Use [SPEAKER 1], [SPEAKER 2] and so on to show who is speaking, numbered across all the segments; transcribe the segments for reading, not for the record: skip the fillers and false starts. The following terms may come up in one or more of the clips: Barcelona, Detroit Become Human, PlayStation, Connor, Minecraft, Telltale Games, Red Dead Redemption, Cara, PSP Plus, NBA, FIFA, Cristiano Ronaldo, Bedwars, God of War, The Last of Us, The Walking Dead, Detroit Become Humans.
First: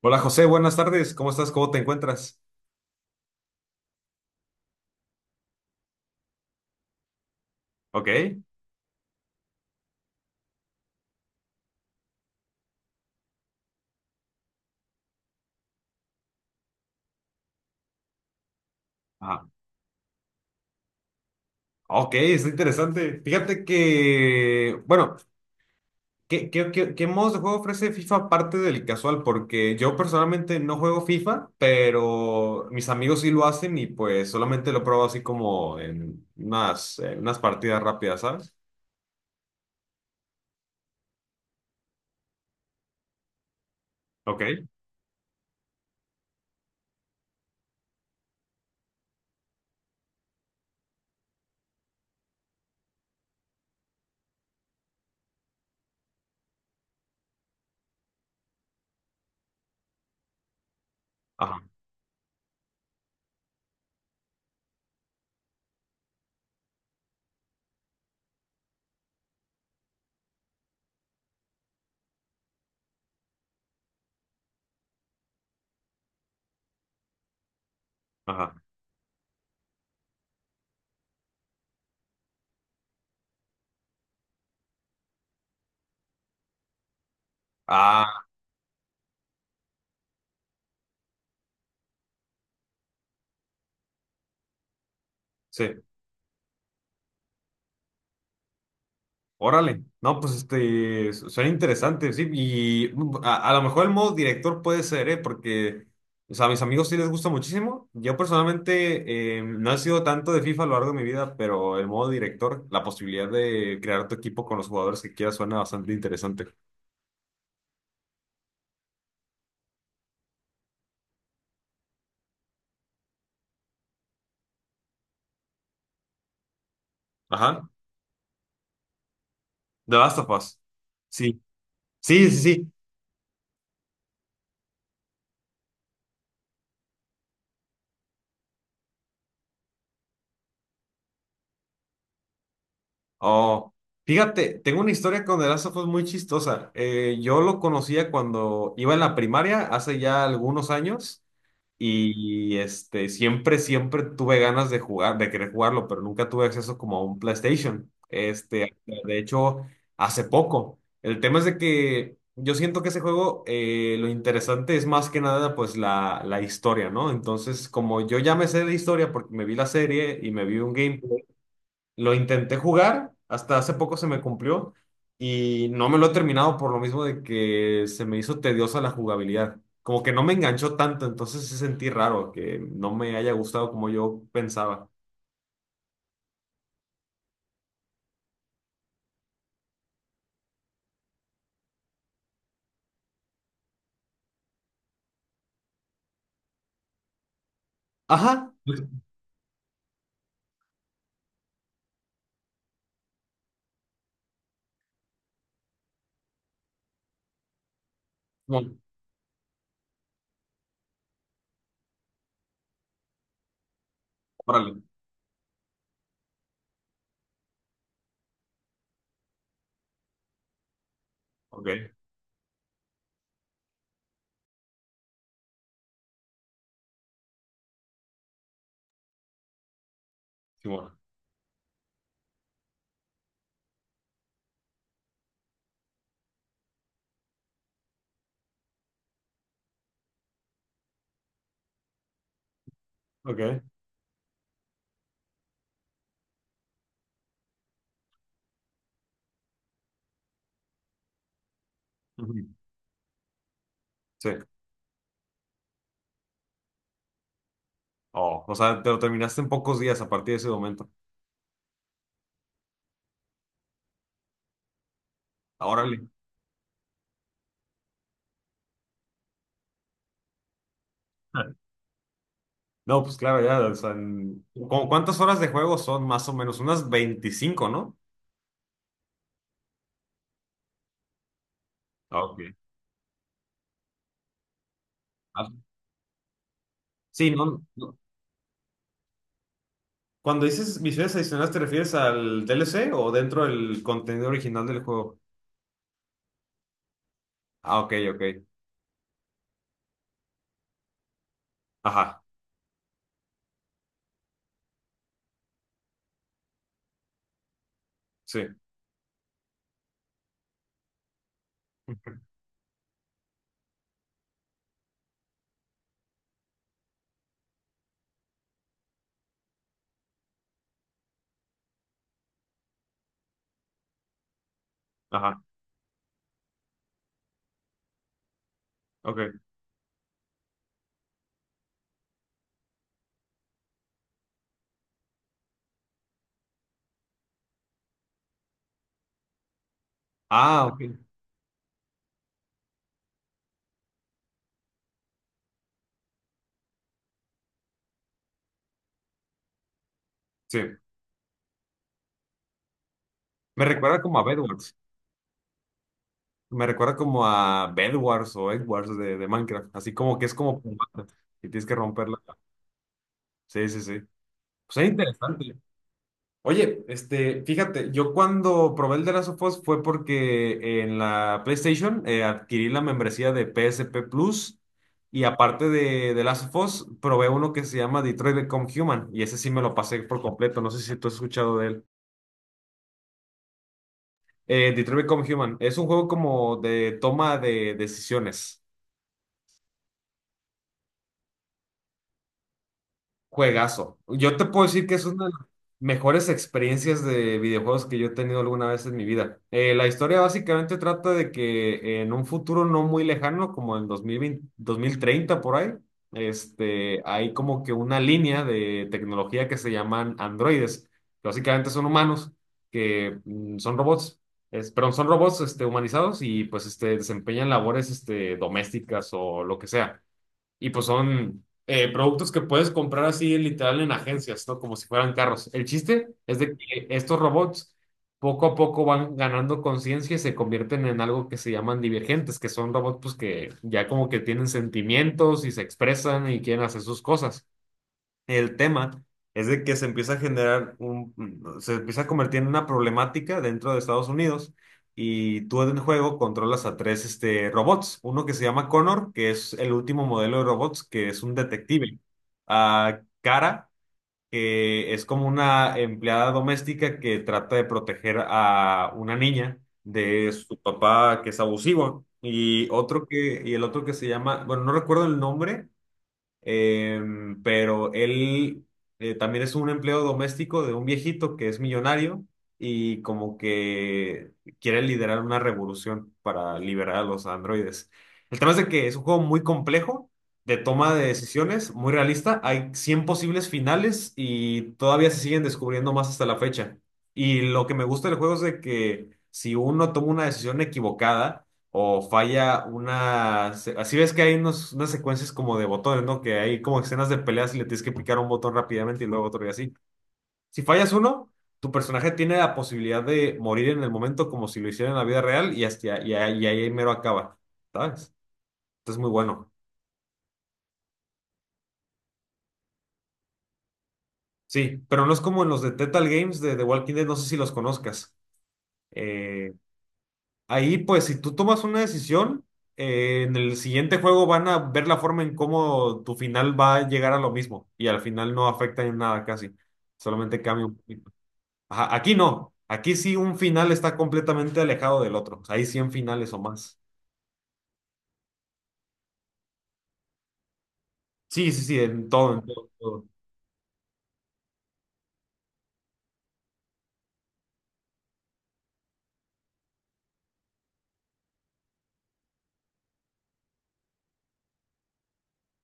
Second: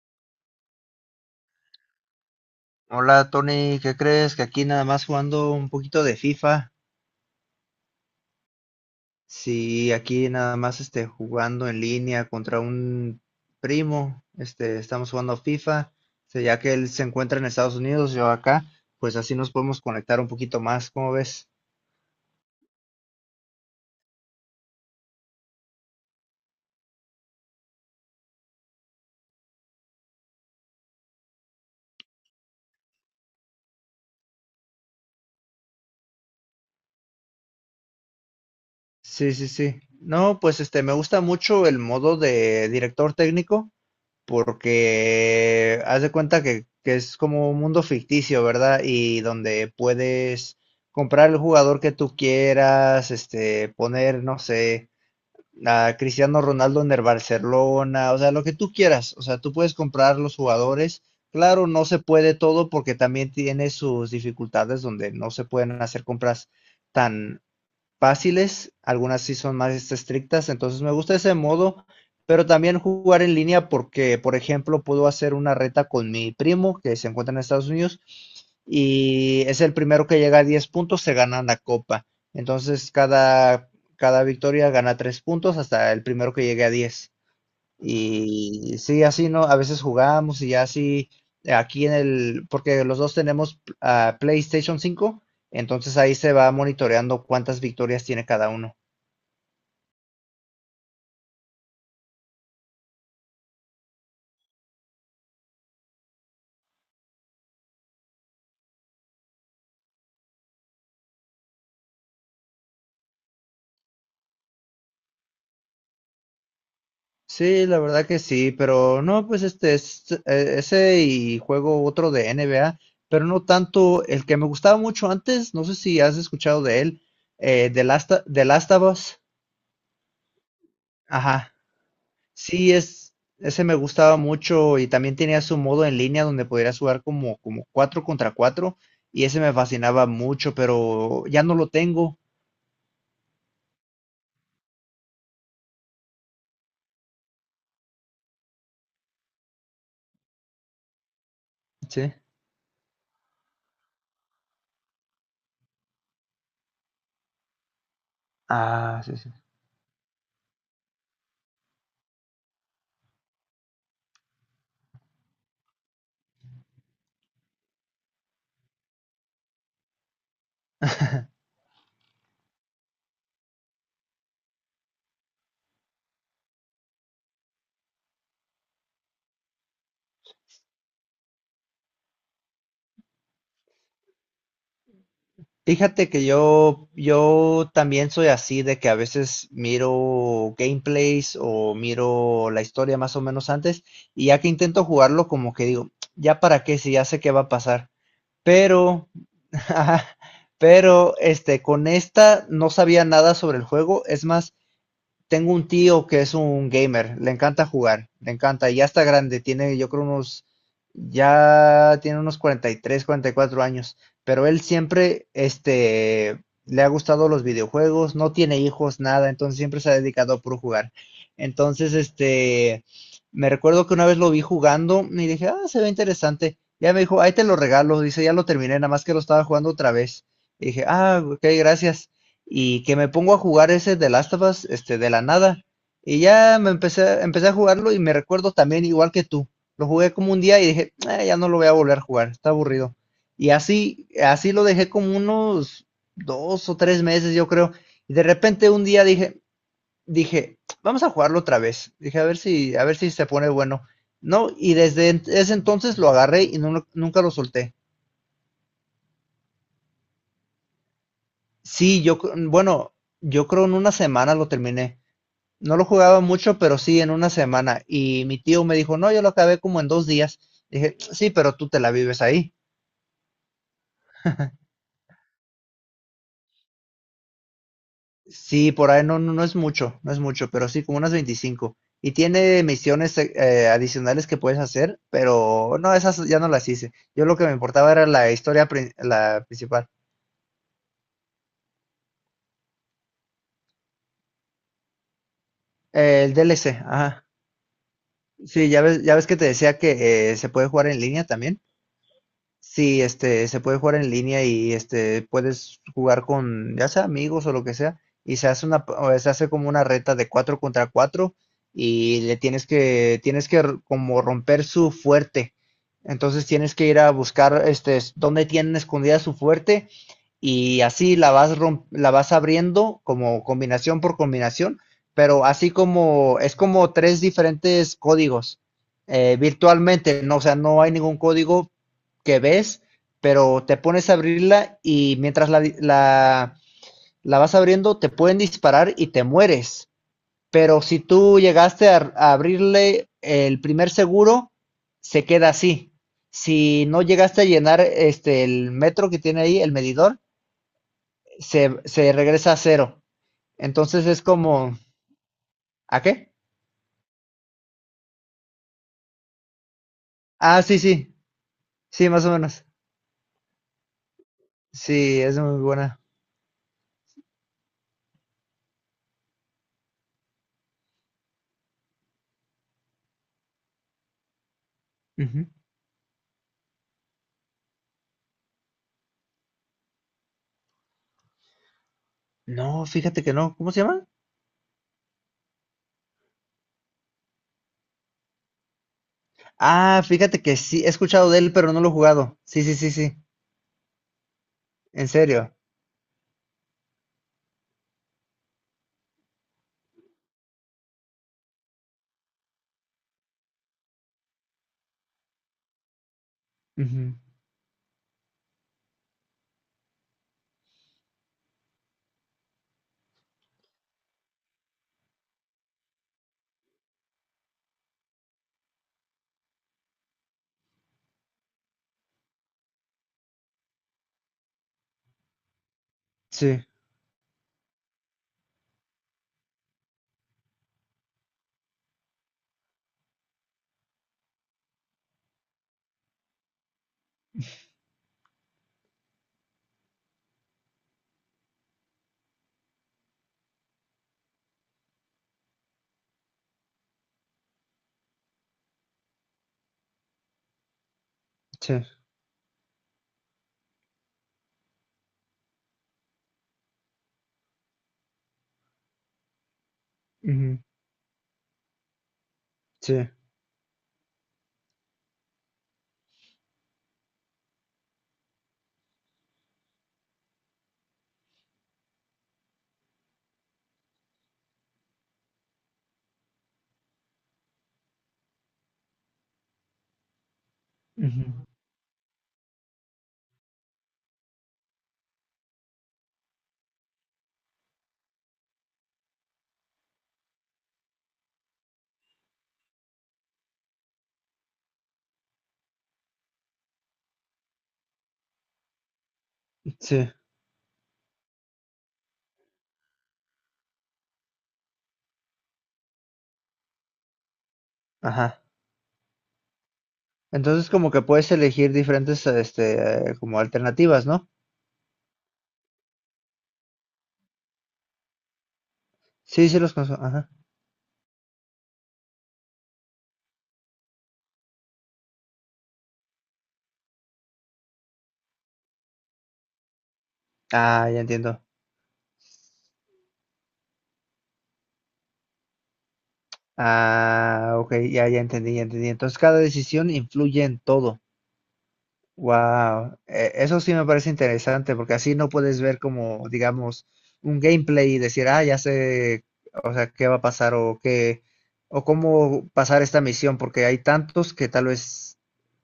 [SPEAKER 1] Hola José, buenas tardes. ¿Cómo estás? ¿Cómo te encuentras?
[SPEAKER 2] Hola Tony, ¿qué crees? Que aquí nada más jugando un poquito de FIFA.
[SPEAKER 1] Ok.
[SPEAKER 2] Sí, aquí nada más jugando en línea contra un primo. Estamos jugando FIFA. Ya que él se encuentra en Estados Unidos, yo acá, pues así
[SPEAKER 1] Ah,
[SPEAKER 2] nos podemos conectar un poquito más, ¿cómo ves?
[SPEAKER 1] ok, está interesante. Fíjate que, bueno, ¿qué modos de juego ofrece FIFA aparte del casual? Porque yo personalmente no juego FIFA, pero mis amigos sí lo hacen y pues solamente lo pruebo así como en unas partidas rápidas, ¿sabes?
[SPEAKER 2] Sí, sí, sí. No, pues me gusta mucho el modo de director técnico.
[SPEAKER 1] Ok.
[SPEAKER 2] Porque haz de cuenta que es como un mundo ficticio, ¿verdad? Y donde puedes comprar el jugador que tú quieras, poner, no sé, a Cristiano Ronaldo en el Barcelona, o sea, lo que tú quieras, o sea, tú puedes comprar los jugadores.
[SPEAKER 1] Ajá,
[SPEAKER 2] Claro, no se puede todo porque también tiene sus dificultades donde no se pueden hacer compras tan fáciles, algunas sí son más estrictas, entonces me gusta ese modo, pero también jugar en línea porque, por ejemplo, puedo hacer una reta con mi primo que se encuentra en Estados Unidos
[SPEAKER 1] ajá.
[SPEAKER 2] y es el primero que llega a 10 puntos, se gana la copa. Entonces cada victoria gana 3 puntos hasta el primero que llegue a 10.
[SPEAKER 1] Ah,
[SPEAKER 2] Y sí, así no, a veces jugábamos y así aquí porque los dos tenemos PlayStation 5,
[SPEAKER 1] sí.
[SPEAKER 2] entonces ahí se va monitoreando cuántas victorias tiene cada uno.
[SPEAKER 1] Órale, no, pues este, suena interesante, sí, y a lo mejor el modo director puede ser, ¿eh? Porque, o sea, a mis amigos sí les gusta muchísimo. Yo personalmente no he sido tanto de FIFA a lo largo de mi vida, pero el modo director, la posibilidad de crear tu equipo con los jugadores que quieras suena bastante interesante.
[SPEAKER 2] Sí, la verdad que sí, pero no, pues es ese y juego otro de NBA, pero no tanto el que me gustaba mucho antes, no sé si has escuchado de él,
[SPEAKER 1] Ajá,
[SPEAKER 2] The Last of Us.
[SPEAKER 1] The Last of Us. Sí,
[SPEAKER 2] Ajá.
[SPEAKER 1] sí, sí, sí.
[SPEAKER 2] Sí, ese me gustaba mucho y también tenía su modo en línea donde podrías jugar como 4 contra cuatro, y ese me fascinaba mucho, pero ya no lo tengo.
[SPEAKER 1] Oh, fíjate, tengo una historia con The Last of Us muy chistosa. Yo lo conocía cuando iba en la primaria, hace ya algunos años.
[SPEAKER 2] Sí.
[SPEAKER 1] Y este, siempre tuve ganas de jugar, de querer jugarlo, pero nunca tuve acceso como a un PlayStation. Este,
[SPEAKER 2] Ah, sí,
[SPEAKER 1] de
[SPEAKER 2] sí.
[SPEAKER 1] hecho, hace poco. El tema es de que yo siento que ese juego, lo interesante es más que nada, pues, la historia, ¿no? Entonces, como yo ya me sé de historia porque me vi la serie y me vi un gameplay lo intenté jugar, hasta hace poco se me cumplió y no me lo he terminado por lo mismo de que se me hizo tediosa la jugabilidad. Como que no me enganchó tanto, entonces sí sentí raro que no me haya gustado como yo pensaba.
[SPEAKER 2] Fíjate que yo también soy así de que a veces miro gameplays o miro la historia más o menos antes, y ya que intento jugarlo como que digo, ¿ya para qué? Si ya sé qué va a pasar.
[SPEAKER 1] Ajá.
[SPEAKER 2] Pero, con esta no sabía nada sobre el juego. Es más, tengo un tío que es un gamer, le encanta jugar, le encanta, y
[SPEAKER 1] Simón,
[SPEAKER 2] ya está grande, tiene yo creo unos, ya tiene unos 43, 44 años, pero él
[SPEAKER 1] órale.
[SPEAKER 2] siempre, le ha gustado los videojuegos, no tiene hijos, nada, entonces siempre se ha dedicado a puro jugar.
[SPEAKER 1] Ok,
[SPEAKER 2] Entonces, me recuerdo que una vez lo vi jugando y dije, ah, se ve interesante. Ya me dijo, ahí te lo regalo, dice, ya lo terminé, nada más que lo estaba jugando otra vez. Y dije,
[SPEAKER 1] Simón.
[SPEAKER 2] ah, ok, gracias, y que me pongo a jugar ese de Last of Us, de la nada. Y ya empecé a jugarlo y me recuerdo también igual que tú. Lo jugué como un día y dije: "Ah, ya no lo voy a volver a jugar, está aburrido". Y
[SPEAKER 1] Ok.
[SPEAKER 2] así lo dejé como unos 2 o 3 meses, yo creo. Y de repente un día dije, vamos a jugarlo otra vez. Dije, a ver
[SPEAKER 1] Ujú.
[SPEAKER 2] si, a ver si se pone bueno.
[SPEAKER 1] Sí.
[SPEAKER 2] No, y desde ese entonces lo agarré y nunca lo solté.
[SPEAKER 1] Oh, o sea, te lo terminaste en pocos días a partir de ese momento.
[SPEAKER 2] Sí, bueno, yo creo en una semana lo terminé.
[SPEAKER 1] Ah,
[SPEAKER 2] No lo
[SPEAKER 1] órale.
[SPEAKER 2] jugaba mucho, pero sí en una semana. Y mi tío me dijo, no, yo lo acabé como en 2 días. Dije, sí, pero tú te la vives ahí.
[SPEAKER 1] No, pues claro, ya, o sea, ¿cómo cuántas horas de juego son más o menos? Unas 25, ¿no?
[SPEAKER 2] Sí, por ahí no, no, no es mucho, pero sí, como unas 25. Y
[SPEAKER 1] Ah, ok.
[SPEAKER 2] tiene misiones adicionales que puedes hacer,
[SPEAKER 1] Ah,
[SPEAKER 2] pero no, esas ya no las hice. Yo
[SPEAKER 1] sí,
[SPEAKER 2] lo que me
[SPEAKER 1] no.
[SPEAKER 2] importaba
[SPEAKER 1] no,
[SPEAKER 2] era la historia la principal.
[SPEAKER 1] cuando dices misiones adicionales, ¿te refieres al DLC o dentro del contenido original del juego?
[SPEAKER 2] El DLC, ajá.
[SPEAKER 1] Ah, ok, ok.
[SPEAKER 2] Sí, ya ves que te decía que se puede jugar en línea también.
[SPEAKER 1] Ajá,
[SPEAKER 2] Sí, se puede jugar en línea y puedes jugar con ya sea amigos o lo que sea, y
[SPEAKER 1] sí.
[SPEAKER 2] o se hace como una reta de cuatro contra cuatro,
[SPEAKER 1] Ujú.
[SPEAKER 2] y tienes que como romper su fuerte. Entonces tienes que ir a buscar dónde tienen escondida su fuerte, y así la vas abriendo como combinación por combinación,
[SPEAKER 1] Ajá,
[SPEAKER 2] pero así como es como tres diferentes códigos
[SPEAKER 1] ok.
[SPEAKER 2] virtualmente, no, o sea, no hay ningún código que ves, pero te pones a abrirla y mientras la vas abriendo te pueden disparar y te mueres.
[SPEAKER 1] Ah, ok.
[SPEAKER 2] Pero si tú llegaste a abrirle el primer seguro, se queda así. Si no llegaste a llenar el metro que tiene ahí, el medidor,
[SPEAKER 1] Sí.
[SPEAKER 2] se regresa a cero.
[SPEAKER 1] Me recuerda
[SPEAKER 2] Entonces
[SPEAKER 1] como
[SPEAKER 2] es
[SPEAKER 1] a
[SPEAKER 2] como,
[SPEAKER 1] Bedwars.
[SPEAKER 2] ¿a qué?
[SPEAKER 1] Me recuerda como a Bedwars o Edwards de Minecraft. Así como que es como
[SPEAKER 2] Ah,
[SPEAKER 1] por
[SPEAKER 2] sí, sí,
[SPEAKER 1] bandas, y tienes que
[SPEAKER 2] sí,
[SPEAKER 1] romperla.
[SPEAKER 2] más o menos.
[SPEAKER 1] Sí, sí, sí. Pues es
[SPEAKER 2] Sí, es
[SPEAKER 1] interesante.
[SPEAKER 2] muy buena.
[SPEAKER 1] Oye, este, fíjate, yo cuando probé el de Last of Us fue porque en la PlayStation adquirí la membresía de PSP Plus y
[SPEAKER 2] Ujú.
[SPEAKER 1] aparte de Last of Us probé uno que se llama Detroit Become Human y ese sí me lo pasé por completo, no sé si tú has escuchado de él.
[SPEAKER 2] No, fíjate que no. ¿Cómo se llama?
[SPEAKER 1] Detroit Become Human es un juego como de toma de decisiones.
[SPEAKER 2] Ah, fíjate que sí, he escuchado de él, pero no lo he jugado. Sí, sí, sí, sí.
[SPEAKER 1] Juegazo. Yo te puedo decir que es
[SPEAKER 2] En
[SPEAKER 1] una de las
[SPEAKER 2] serio.
[SPEAKER 1] mejores experiencias de videojuegos que yo he tenido alguna vez en mi vida. La historia básicamente trata de que en un futuro no muy lejano, como en 2020, 2030 por ahí, este,
[SPEAKER 2] Ujú.
[SPEAKER 1] hay como que una línea de tecnología que se llaman androides, que básicamente son humanos, que son robots, perdón, son robots este, humanizados y pues este, desempeñan labores este, domésticas o lo que sea. Y pues son productos que puedes comprar así literal en agencias, ¿no? Como si fueran carros. El chiste es de
[SPEAKER 2] Sí,
[SPEAKER 1] que estos robots poco a poco van ganando conciencia y se convierten en algo que se llaman divergentes, que son robots pues que ya como que tienen sentimientos y se expresan y quieren hacer sus cosas. El tema es de que se empieza a generar un, se empieza a convertir en una problemática dentro de Estados Unidos y tú en el juego controlas a tres este, robots. Uno que se llama Connor, que es el último modelo de robots, que es un
[SPEAKER 2] sí.
[SPEAKER 1] detective. A Cara, que es como una empleada doméstica que trata de proteger a una niña de su
[SPEAKER 2] Ujú.
[SPEAKER 1] papá que es abusivo.
[SPEAKER 2] Sí.
[SPEAKER 1] Y el otro que se llama, bueno, no recuerdo el nombre. Pero él también es un empleo doméstico de un viejito que es millonario y como que quiere liderar una revolución para liberar a los androides. El tema es de que es un juego muy complejo, de toma de
[SPEAKER 2] Ujú.
[SPEAKER 1] decisiones, muy realista. Hay 100 posibles finales y todavía se siguen descubriendo más hasta la fecha. Y lo que me gusta del juego es de que si uno toma una decisión equivocada, o falla una... Así ves que hay unos, unas secuencias como de botones, ¿no? Que hay como escenas de peleas y le tienes que picar un botón rápidamente y luego otro y así.
[SPEAKER 2] Sí.
[SPEAKER 1] Si fallas uno, tu personaje tiene la posibilidad de morir en el momento como si lo hiciera en la vida real y, y ahí mero acaba, ¿sabes?
[SPEAKER 2] Ajá.
[SPEAKER 1] Entonces muy bueno.
[SPEAKER 2] Entonces como que puedes elegir diferentes, como alternativas, ¿no?
[SPEAKER 1] Sí, pero no es como en los de Telltale Games de The Walking Dead, no sé si los conozcas.
[SPEAKER 2] Sí,
[SPEAKER 1] eh,
[SPEAKER 2] sí los conozco. Ajá.
[SPEAKER 1] Ahí, pues, si tú tomas una decisión, en el siguiente juego van a ver la forma en cómo tu final va a llegar a lo mismo y al final no afecta en nada casi, solamente cambia un
[SPEAKER 2] Ah, ya
[SPEAKER 1] poquito.
[SPEAKER 2] entiendo.
[SPEAKER 1] Ajá, aquí no, aquí sí un final está completamente alejado del otro, hay 100 finales o más.
[SPEAKER 2] Ah, ok, ya entendí, ya entendí. Entonces cada decisión influye en todo.
[SPEAKER 1] Sí, sí, sí, en todo,
[SPEAKER 2] Wow,
[SPEAKER 1] todo.
[SPEAKER 2] eso sí me parece interesante porque así no puedes ver como, digamos, un gameplay y decir, ah, ya sé, o sea, qué va a pasar o qué, o cómo pasar esta misión, porque hay tantos que tal vez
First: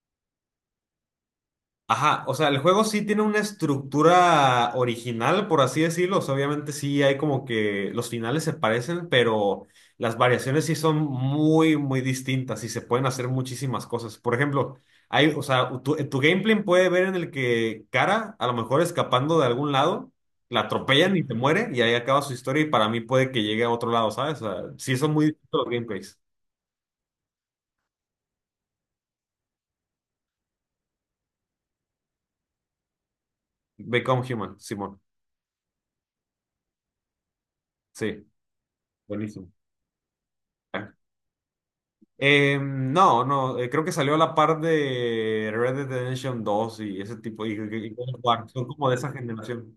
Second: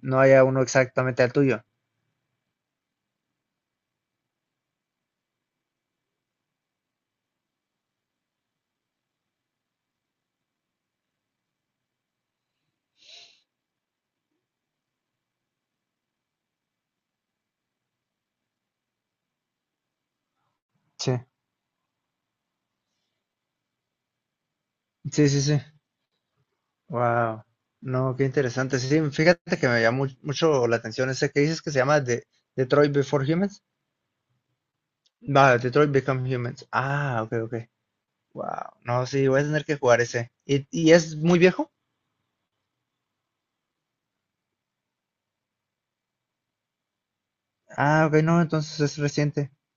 [SPEAKER 2] no haya uno exactamente al tuyo.
[SPEAKER 1] Ajá, o sea, el juego sí tiene una estructura original, por así decirlo. O sea, obviamente sí hay como que los finales se parecen, pero las variaciones sí son muy, muy distintas y se pueden hacer muchísimas cosas. Por ejemplo, hay, o sea, tu gameplay puede ver en el que Cara, a lo mejor escapando de algún lado, la atropellan y
[SPEAKER 2] Sí,
[SPEAKER 1] te muere y ahí acaba su historia y para mí puede que llegue a otro lado, ¿sabes? O sea, sí son muy
[SPEAKER 2] sí, sí,
[SPEAKER 1] distintos
[SPEAKER 2] sí.
[SPEAKER 1] los gameplays.
[SPEAKER 2] Wow, no, qué interesante. Sí, fíjate que me llamó mucho la atención ese que dices que se llama Detroit Before Humans.
[SPEAKER 1] Become Human, Simón.
[SPEAKER 2] Va, Detroit Become Humans. Ah, ok, ok.
[SPEAKER 1] Sí,
[SPEAKER 2] Wow, no, sí, voy a
[SPEAKER 1] buenísimo.
[SPEAKER 2] tener que jugar ese. ¿Y es muy viejo?
[SPEAKER 1] No, no, creo que salió a la par de Red Dead Redemption 2 y ese tipo, y
[SPEAKER 2] Ah,
[SPEAKER 1] God
[SPEAKER 2] ok,
[SPEAKER 1] of
[SPEAKER 2] no,
[SPEAKER 1] War, son
[SPEAKER 2] entonces
[SPEAKER 1] como de
[SPEAKER 2] es
[SPEAKER 1] esa
[SPEAKER 2] reciente.
[SPEAKER 1] generación.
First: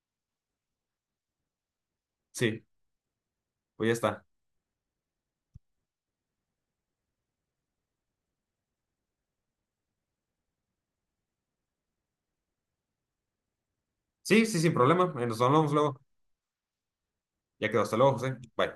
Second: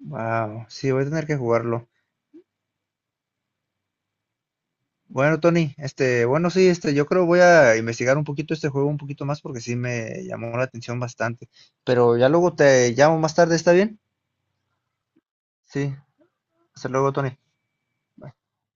[SPEAKER 2] Wow, sí, voy a tener que jugarlo.
[SPEAKER 1] Sí, pues ya está.
[SPEAKER 2] Bueno, Tony, bueno, sí, yo creo voy a investigar un poquito este juego un poquito más, porque sí me llamó la atención bastante. Pero ya luego te llamo más tarde, ¿está bien?
[SPEAKER 1] Sí, sí, sin problema. Nos hablamos
[SPEAKER 2] Sí,
[SPEAKER 1] luego.
[SPEAKER 2] hasta luego, Tony.
[SPEAKER 1] Ya quedó, hasta luego, José. Bye.